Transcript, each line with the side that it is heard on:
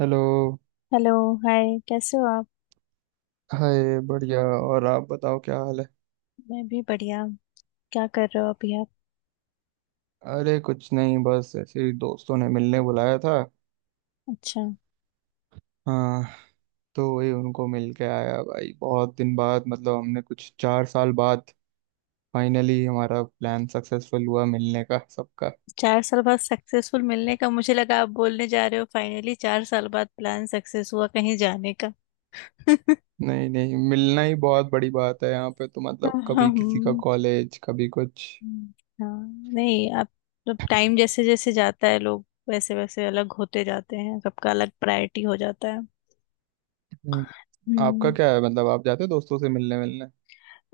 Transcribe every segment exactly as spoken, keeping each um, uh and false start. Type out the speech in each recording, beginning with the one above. right: Hello.
left: Hello. Hi, कैसे हो आप?
right: हाय, बढ़िया। और आप बताओ, क्या हाल है।
left: मैं भी बढ़िया। क्या कर रहे हो अभी आप?
right: अरे कुछ नहीं, बस ऐसे ही दोस्तों ने मिलने बुलाया था।
left: अच्छा।
right: हाँ, तो वही उनको मिल के आया भाई, बहुत दिन बाद, मतलब हमने कुछ चार साल बाद फाइनली हमारा प्लान सक्सेसफुल हुआ मिलने का, सबका।
left: चार साल बाद सक्सेसफुल मिलने का, मुझे लगा आप बोलने जा रहे हो फाइनली चार साल बाद प्लान सक्सेस हुआ कहीं जाने का।
right: नहीं नहीं, मिलना ही बहुत बड़ी बात है यहाँ पे, तो मतलब कभी किसी का
left: हम्म।
right: कॉलेज, कभी कुछ।
left: हाँ नहीं आप। तो टाइम जैसे जैसे जाता है लोग वैसे वैसे अलग होते जाते हैं, सबका अलग प्रायोरिटी हो जाता है।
right: हम्म, आपका
left: हम्म।
right: क्या है, मतलब आप जाते हो दोस्तों से मिलने मिलने।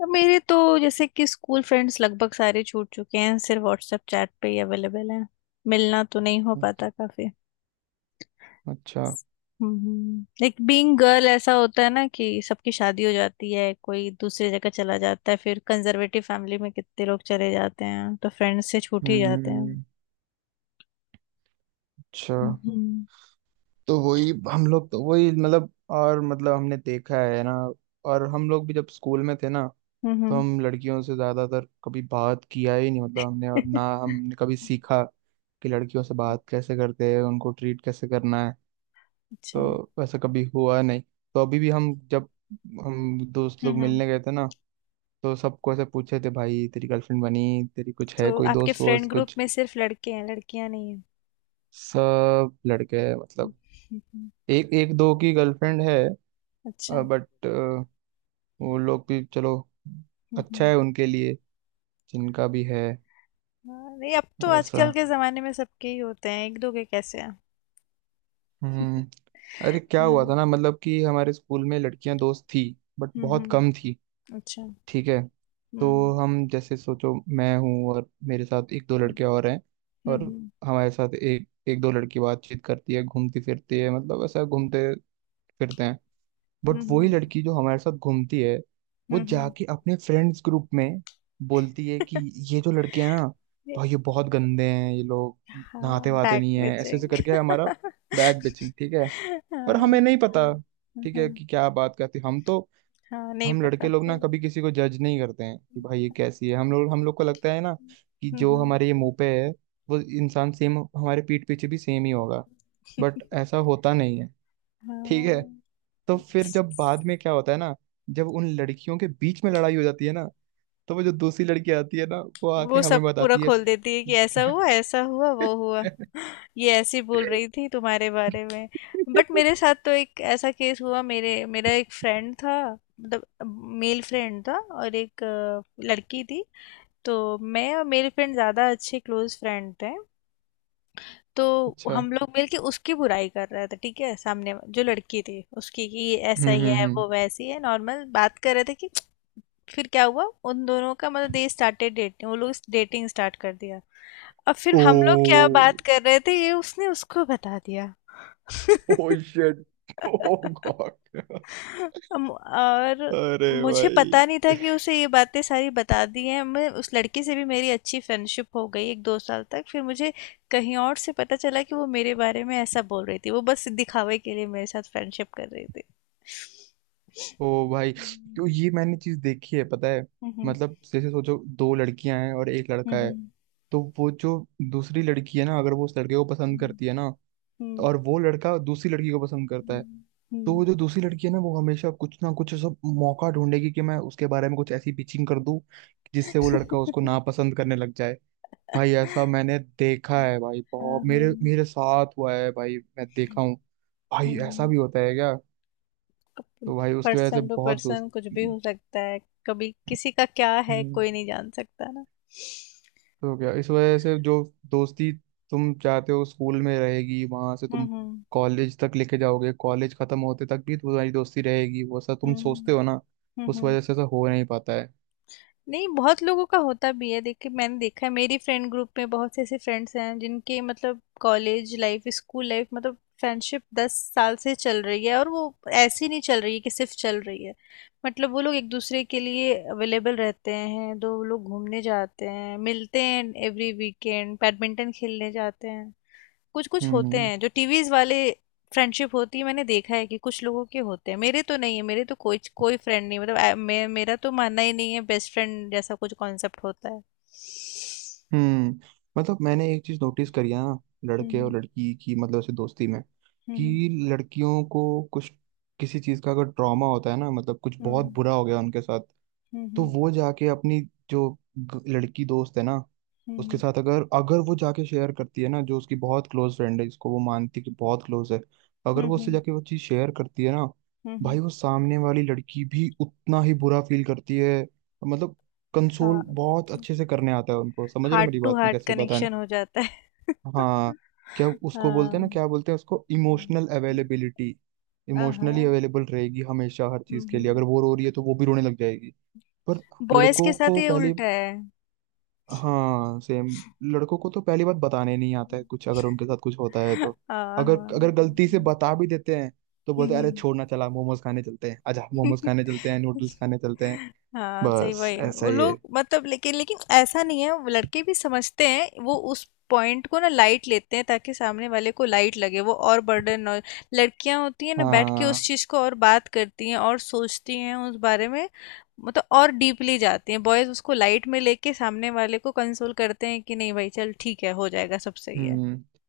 left: अब मेरे तो जैसे कि स्कूल फ्रेंड्स लगभग सारे छूट चुके हैं, सिर्फ व्हाट्सएप चैट पे ही अवेलेबल हैं। मिलना तो नहीं हो पाता काफी।
right: अच्छा,
left: हम्म लाइक बीइंग गर्ल ऐसा होता है ना कि सबकी शादी हो जाती है, कोई दूसरी जगह चला जाता है, फिर कंजर्वेटिव फैमिली में कितने लोग चले जाते हैं तो फ्रेंड्स से छूट ही जाते हैं।
right: हम्म, अच्छा,
left: हम्म।
right: तो वही हम लोग, तो वही मतलब, और मतलब हमने देखा है ना। और हम लोग भी जब स्कूल में थे ना, तो
left: हम्म।
right: हम लड़कियों से ज्यादातर कभी बात किया ही नहीं, मतलब हमने, और ना हमने कभी सीखा कि लड़कियों से बात कैसे करते हैं, उनको ट्रीट कैसे करना है।
left: अच्छा। हम्म।
right: तो वैसा कभी हुआ नहीं। तो अभी भी हम जब हम दोस्त लोग
left: हम्म।
right: मिलने गए थे ना, तो सबको ऐसे पूछे थे, भाई तेरी गर्लफ्रेंड बनी? तेरी कुछ है?
left: तो
right: कोई
left: आपके
right: दोस्त
left: फ्रेंड
right: वोस्त
left: ग्रुप
right: कुछ?
left: में सिर्फ लड़के हैं, लड़कियां नहीं हैं?
right: सब लड़के मतलब।
left: हम्म।
right: एक एक दो की गर्लफ्रेंड है।
left: अच्छा।
right: बट वो लोग भी चलो,
left: हम्म।
right: अच्छा
left: हम्म।
right: है उनके लिए, जिनका भी है।
left: हाँ, नहीं अब तो
right: वैसा।
left: आजकल के जमाने में सबके ही होते हैं। एक दो के कैसे हैं?
right: हम्म। अरे क्या हुआ
left: हम्म।
right: था ना, मतलब कि हमारे स्कूल में लड़कियां दोस्त थी, बट बहुत कम
left: हम्म।
right: थी।
left: अच्छा।
right: ठीक है। तो
left: हम्म।
right: हम जैसे सोचो, मैं हूँ और मेरे साथ एक दो
left: हम्म।
right: लड़के और हैं। और
left: हम्म।
right: हमारे साथ एक एक दो लड़की बातचीत करती है, घूमती फिरती है, मतलब ऐसा घूमते फिरते हैं। बट वही
left: हम्म।
right: लड़की जो हमारे साथ घूमती है, वो
left: हम्म।
right: जाके अपने फ्रेंड्स ग्रुप में बोलती
left: ये-
right: है कि ये जो लड़के हैं ना, भाई ये बहुत गंदे हैं ये लोग,
left: हाँ,
right: नहाते वहाते
left: बैक
right: नहीं है, ऐसे ऐसे
left: बेचिंग।
right: करके हमारा बैग बेचिंग। ठीक है। और
left: हाँ
right: हमें नहीं पता, ठीक है
left: हाँ।
right: कि क्या बात करती हम तो।
left: हाँ, नहीं
right: हम
left: पता
right: लड़के लोग ना
left: सर।
right: कभी किसी को जज नहीं करते हैं कि भाई ये कैसी है, हम लोग हम लोग को लगता है ना, कि जो
left: हम्म।
right: हमारे ये मुंह पे है, वो इंसान सेम हमारे पीठ पीछे भी सेम ही होगा। बट ऐसा होता नहीं है, ठीक है।
left: हाँ।
right: तो फिर जब बाद में क्या होता है ना, जब उन लड़कियों के बीच में लड़ाई हो जाती है ना, तो वो जो दूसरी लड़की आती है ना, वो आके
left: वो सब
right: हमें
left: पूरा
right: बताती है।
left: खोल देती है कि ऐसा हुआ ऐसा हुआ वो हुआ, ये ऐसी बोल रही थी तुम्हारे बारे में। बट मेरे साथ तो एक ऐसा केस हुआ, मेरे मेरा एक फ्रेंड था। मतलब मेल फ्रेंड था, और एक अ, लड़की थी। तो मैं और मेरे फ्रेंड ज़्यादा अच्छे क्लोज फ्रेंड थे। तो
right: अच्छा।
left: हम लोग मिलके उसकी बुराई कर रहे थे, ठीक है, सामने वा- जो लड़की थी उसकी, कि ये ऐसा
right: हम्म,
left: ही
right: हम्म,
left: है
right: हम्म।
left: वो वैसी है, नॉर्मल बात कर रहे थे कि फिर क्या हुआ, उन दोनों का मतलब दे स्टार्टेड डेटिंग, वो लोग डेटिंग स्टार्ट कर दिया। अब फिर हम लोग क्या
right: ओ।
left: बात कर रहे थे ये उसने उसको बता दिया।
right: Oh shit. ओ गॉड।
left: अम, और
right: अरे
left: मुझे
right: भाई।
left: पता नहीं था कि उसे ये बातें सारी बता दी हैं। मैं उस लड़के से भी मेरी अच्छी फ्रेंडशिप हो गई एक दो साल तक, फिर मुझे कहीं और से पता चला कि वो मेरे बारे में ऐसा बोल रही थी, वो बस दिखावे के लिए मेरे साथ फ्रेंडशिप कर रही थी।
right: ओ भाई।
left: हम्म।
right: तो ये मैंने चीज देखी है, पता है।
left: हम्म।
right: मतलब जैसे सोचो, दो लड़कियां हैं और एक लड़का है।
left: हम्म।
right: तो वो जो दूसरी लड़की है ना, अगर वो उस लड़के को पसंद करती है ना,
left: हम्म।
right: और वो लड़का दूसरी लड़की को पसंद करता है,
left: हम्म।
right: तो वो जो
left: हम्म।
right: दूसरी लड़की है ना, वो हमेशा कुछ ना कुछ सब मौका ढूंढेगी कि मैं उसके बारे में कुछ ऐसी पिचिंग कर दूं जिससे वो लड़का उसको
left: हम्म।
right: नापसंद करने लग जाए। भाई ऐसा मैंने देखा है, भाई
left: हाँ,
right: बहुत मेरे
left: हाँ।
right: मेरे साथ हुआ है भाई, मैं देखा हूँ। भाई ऐसा
left: हम्म।
right: भी होता है क्या। तो भाई उसकी वजह से
left: पर्सन टू
right: बहुत दोस्त।
left: पर्सन कुछ भी हो सकता है। कभी किसी का क्या है,
right: हम्म।
left: कोई नहीं जान सकता ना।
right: तो क्या इस वजह से जो दोस्ती तुम चाहते हो स्कूल में रहेगी, वहां से तुम
left: हम्म। हम्म।
right: कॉलेज तक लेके जाओगे, कॉलेज खत्म होते तक भी तुम्हारी दोस्ती रहेगी वो, ऐसा तुम सोचते
left: हम्म।
right: हो ना, उस
left: हम्म।
right: वजह से ऐसा हो नहीं पाता है।
left: नहीं, बहुत लोगों का होता भी है। देखिए मैंने देखा है, मेरी फ्रेंड ग्रुप में बहुत से ऐसे फ्रेंड्स हैं जिनके मतलब कॉलेज लाइफ स्कूल लाइफ मतलब फ्रेंडशिप दस साल से चल रही है, और वो ऐसी नहीं चल रही है कि सिर्फ चल रही है। मतलब वो लोग एक दूसरे के लिए अवेलेबल रहते हैं, दो लोग घूमने जाते हैं, मिलते हैं, एवरी वीकेंड बैडमिंटन खेलने जाते हैं। कुछ कुछ होते
right: हम्म,
left: हैं जो टीवीज वाले फ्रेंडशिप होती है, मैंने देखा है कि कुछ लोगों के होते हैं, मेरे तो नहीं है। मेरे तो कोई कोई फ्रेंड नहीं, मतलब आ, मे, मेरा तो मानना ही नहीं है बेस्ट फ्रेंड जैसा कुछ कॉन्सेप्ट होता है।
right: हम्म। मतलब मैंने एक चीज नोटिस करी है ना, लड़के और
left: हम्म।
right: लड़की की, मतलब ऐसे दोस्ती में,
left: हम्म।
right: कि लड़कियों को कुछ, किसी चीज का अगर ट्रॉमा होता है ना, मतलब कुछ बहुत
left: हम्म।
right: बुरा हो गया उनके साथ, तो
left: हम्म।
right: वो जाके अपनी जो ग- लड़की दोस्त है ना, उसके
left: हम्म।
right: साथ अगर अगर वो जाके शेयर करती है ना जो उसकी बहुत क्लोज फ्रेंड है, जिसको वो मानती है कि बहुत क्लोज है, अगर
left: हम्म।
right: वो उससे
left: हम्म।
right: जाके वो चीज़ शेयर करती है ना,
left: हम्म।
right: भाई वो सामने वाली लड़की भी उतना ही बुरा फील करती है। मतलब कंसोल
left: हाँ।
right: बहुत अच्छे से करने आता है उनको, समझ रहे हो
left: हार्ट
right: मेरी
left: टू
right: बात, में
left: हार्ट
right: कैसे बताने।
left: कनेक्शन हो जाता है।
right: हाँ, क्या उसको बोलते हैं ना,
left: हाँ।
right: क्या बोलते हैं उसको, इमोशनल अवेलेबिलिटी। इमोशनली
left: हाँ।
right: अवेलेबल रहेगी हमेशा हर चीज़ के लिए, अगर वो रो रही है तो वो भी रोने लग जाएगी। पर
left: बॉयज
right: लड़कों
left: के साथ
right: को
left: ये
right: पहली।
left: उल्टा है।
right: हाँ सेम। लड़कों को तो पहली बात बताने नहीं आता है कुछ, अगर उनके साथ कुछ होता है तो अगर
left: हाँ।
right: अगर गलती से बता भी देते हैं, तो बोलते हैं अरे
left: हम्म।
right: छोड़ना, चला मोमोज खाने चलते हैं, अच्छा मोमोज खाने चलते हैं, नूडल्स खाने चलते हैं।
left: हाँ सही,
right: बस
left: वही
right: ऐसा
left: वो
right: ही है।
left: लोग मतलब लेकिन लेकिन ऐसा नहीं है, वो लड़के भी समझते हैं, वो उस पॉइंट को ना लाइट लेते हैं ताकि सामने वाले को लाइट लगे वो और बर्डन और। लड़कियां होती हैं ना बैठ के उस
right: हाँ,
left: चीज को और बात करती हैं और सोचती हैं उस बारे में, मतलब और डीपली जाती हैं। बॉयज उसको लाइट में लेके सामने वाले को कंसोल करते हैं कि नहीं भाई चल ठीक है हो जाएगा सब सही है।
right: हम्म।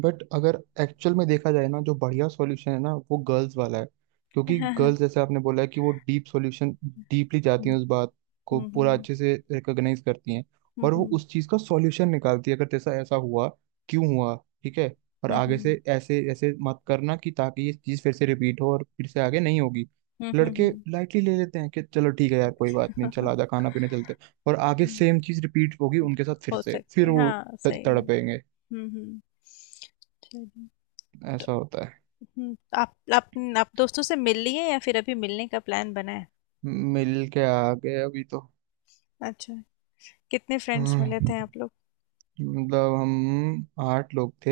right: बट अगर एक्चुअल में देखा जाए ना, जो बढ़िया सॉल्यूशन है ना, वो गर्ल्स वाला है। क्योंकि
left: हाँ, हाँ।
right: गर्ल्स, जैसे आपने बोला है कि वो डीप सॉल्यूशन, डीपली जाती हैं
left: हम्म।
right: उस बात को, पूरा
left: हम्म।
right: अच्छे से रिकॉग्नाइज करती हैं। और वो
left: हम्म।
right: उस चीज़ का सॉल्यूशन निकालती है, अगर जैसा ऐसा हुआ, क्यों हुआ, ठीक है, और
left: हम्म।
right: आगे
left: हम्म।
right: से ऐसे ऐसे मत करना कि, ताकि ये चीज़ फिर से रिपीट हो और फिर से आगे नहीं होगी।
left: हम्म। हम्म।
right: लड़के
left: हम्म।
right: लाइटली ले लेते हैं कि चलो ठीक है यार, कोई बात नहीं, चल
left: हम्म।
right: आजा, खाना पीने चलते हैं। और आगे
left: हम्म।
right: सेम चीज़ रिपीट होगी उनके साथ फिर
left: हो
right: से,
left: सकते
right: फिर
left: हैं,
right: वो
left: हाँ
right: त-
left: सही में।
right: तड़पेंगे।
left: हम्म। हम्म। चलिए। तो
right: ऐसा होता है।
left: हम्म आप आप आप दोस्तों से मिल लिए या फिर अभी मिलने का प्लान बना है?
right: मिल के आ गए अभी तो।
left: अच्छा। कितने फ्रेंड्स मिले
right: हम्म,
left: थे आप लोग?
right: मतलब हम आठ लोग थे,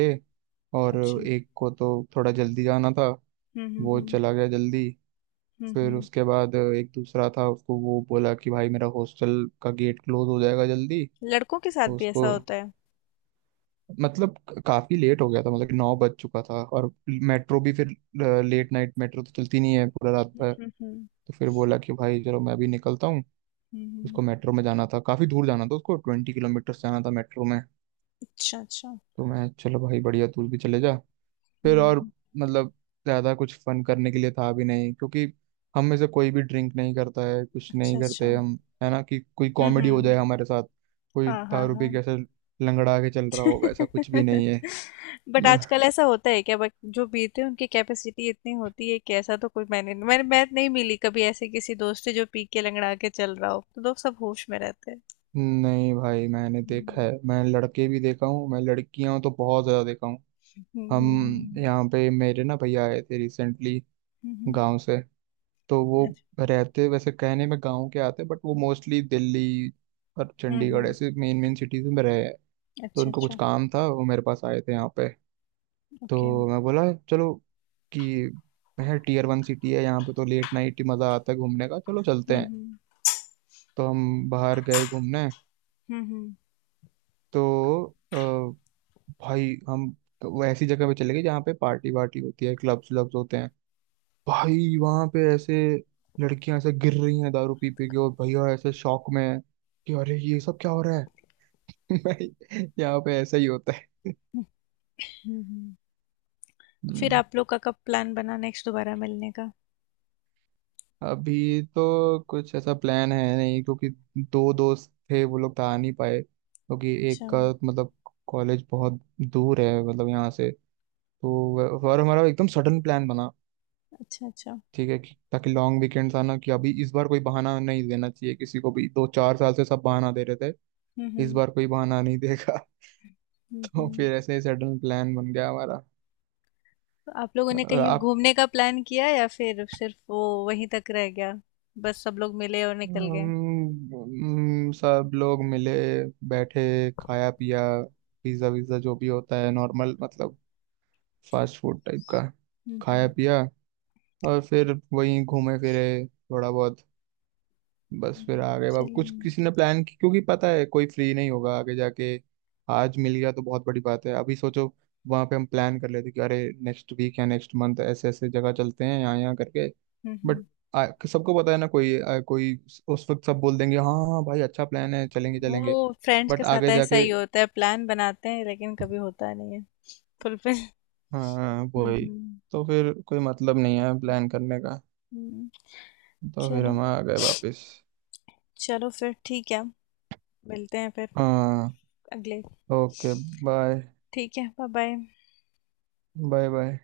right: और
left: अच्छा। हम्म।
right: एक को तो थोड़ा जल्दी जाना था,
left: हम्म।
right: वो
left: हम्म।
right: चला गया जल्दी।
left: हम्म।
right: फिर
left: हम्म।
right: उसके बाद एक दूसरा था, उसको वो बोला कि भाई मेरा हॉस्टल का गेट क्लोज हो जाएगा जल्दी।
left: लड़कों के साथ भी ऐसा
right: उसको
left: होता है।
right: मतलब काफ़ी लेट हो गया था, मतलब कि नौ बज चुका था और मेट्रो भी फिर, लेट नाइट मेट्रो तो चलती नहीं है पूरा रात
left: हम्म।
right: भर।
left: हम्म। हम्म।
right: तो फिर बोला कि भाई चलो, मैं अभी निकलता हूँ।
left: हम्म।
right: उसको
left: हम्म।
right: मेट्रो में जाना था, काफ़ी दूर जाना था, उसको ट्वेंटी किलोमीटर जाना था मेट्रो में।
left: अच्छा, अच्छा।
right: तो मैं चलो भाई बढ़िया, तू भी चले जा। फिर और
left: हम्म।
right: मतलब ज़्यादा कुछ फन करने के लिए था भी नहीं, क्योंकि हम में से कोई भी ड्रिंक नहीं करता है, कुछ
left: अच्छा,
right: नहीं
left: अच्छा।
right: करते
left: हम्म।
right: हम। है ना कि कोई कॉमेडी हो जाए
left: हम्म।
right: हमारे साथ, कोई
left: हाँ, हाँ,
right: दारू पी
left: हाँ।
right: कैसे लंगड़ा के चल रहा होगा, ऐसा कुछ भी नहीं है।
left: बट
right: ना-
left: आजकल ऐसा होता है क्या? बट जो पीते हैं उनकी कैपेसिटी इतनी होती है कि ऐसा तो कोई, मैंने मैंने मैं नहीं मिली कभी ऐसे किसी दोस्त से जो पी के लंगड़ा के चल रहा हो। तो दोस्त सब होश में रहते हैं।
right: नहीं भाई, मैंने देखा है,
left: हम्म।
right: मैं लड़के भी देखा हूँ, मैं लड़कियां तो बहुत ज़्यादा देखा हूँ।
left: हम्म।
right: हम
left: हम्म।
right: यहाँ पे मेरे ना भैया आए थे रिसेंटली,
left: हम्म। हम्म।
right: गाँव से। तो वो
left: अच्छा।
right: रहते वैसे कहने में गाँव के आते, बट वो मोस्टली दिल्ली और
left: हम्म।
right: चंडीगढ़
left: हम्म।
right: ऐसे मेन मेन सिटीज में रहे हैं। तो
left: अच्छा,
right: उनको कुछ
left: अच्छा।
right: काम था, वो मेरे पास आए थे यहाँ पे।
left: ओके। हम्म।
right: तो मैं बोला चलो कि है टीयर वन सिटी है यहाँ पे, तो लेट नाइट ही मज़ा आता है घूमने का, चलो चलते हैं।
left: हम्म।
right: तो हम बाहर गए घूमने।
left: हम्म। हम्म।
right: तो अ, भाई हम, तो वो ऐसी जगह पे चले गए जहाँ पे पार्टी वार्टी होती है, क्लब्स व्लब्स होते हैं। भाई वहां पे ऐसे लड़कियां ऐसे गिर रही हैं दारू पी पी के, और भैया ऐसे शौक में है कि अरे ये सब क्या हो रहा है। भाई यहाँ पे ऐसा ही होता है।
left: हम्म। हम्म। तो फिर
right: हम्म।
left: आप लोग का कब प्लान बना नेक्स्ट दोबारा मिलने का?
right: अभी तो कुछ ऐसा प्लान है नहीं, क्योंकि दो दोस्त थे वो लोग तो आ नहीं पाए, क्योंकि एक
left: अच्छा।
right: का मतलब कॉलेज बहुत दूर है मतलब यहाँ से। तो वह- और हमारा एकदम सडन प्लान बना।
left: अच्छा। अच्छा।
right: ठीक है कि ताकि लॉन्ग वीकेंड्स आना, कि अभी इस बार कोई बहाना नहीं देना चाहिए किसी को भी, दो चार साल से सब बहाना दे रहे थे।
left: हम्म।
right: इस
left: हम्म।
right: बार कोई बहाना नहीं देगा। और
left: हम्म।
right: फिर ऐसे ही सडन प्लान बन गया हमारा।
left: तो आप लोगों ने
right: और
left: कहीं
right: आप।
left: घूमने का प्लान किया या फिर सिर्फ वो वहीं तक रह गया? बस सब लोग मिले और निकल
right: हम
left: गए?
right: हम सब लोग मिले, बैठे, खाया पिया, पिज्ज़ा विज़्ज़ा जो भी होता है नॉर्मल मतलब फास्ट फूड टाइप का,
left: हम्म।
right: खाया
left: हम्म।
right: पिया, और फिर वहीं घूमे फिरे थोड़ा बहुत, बस फिर
left: हम्म।
right: आ गए। बाबू
left: चलो।
right: कुछ
left: हम्म।
right: किसी ने प्लान की, क्योंकि पता है कोई फ्री नहीं होगा आगे जाके। आज मिल गया तो बहुत बड़ी बात है, अभी सोचो वहां पे हम प्लान कर लेते कि अरे नेक्स्ट वीक या नेक्स्ट मंथ ऐसे ऐसे जगह चलते हैं यहाँ यहाँ करके। बट
left: हम्म।
right: आ- सबको पता है ना, कोई आ, कोई उस उस वक्त सब बोल देंगे हाँ हाँ भाई, अच्छा प्लान है, चलेंगे
left: वो
right: चलेंगे।
left: फ्रेंड्स के
right: बट
left: साथ
right: आगे
left: ऐसा
right: जाके।
left: ही होता है, प्लान बनाते हैं लेकिन कभी होता नहीं है फुलफिल।
right: हाँ
left: हम्म।
right: वही,
left: हम्म।
right: तो फिर कोई मतलब नहीं है प्लान करने का।
left: हम्म।
right: तो फिर
left: चलो।
right: हम आ गए वापस।
left: चलो फिर ठीक है, मिलते हैं फिर
right: हाँ,
left: अगले।
right: ओके, बाय,
left: ठीक है, बाय बाय।
right: Bye bye.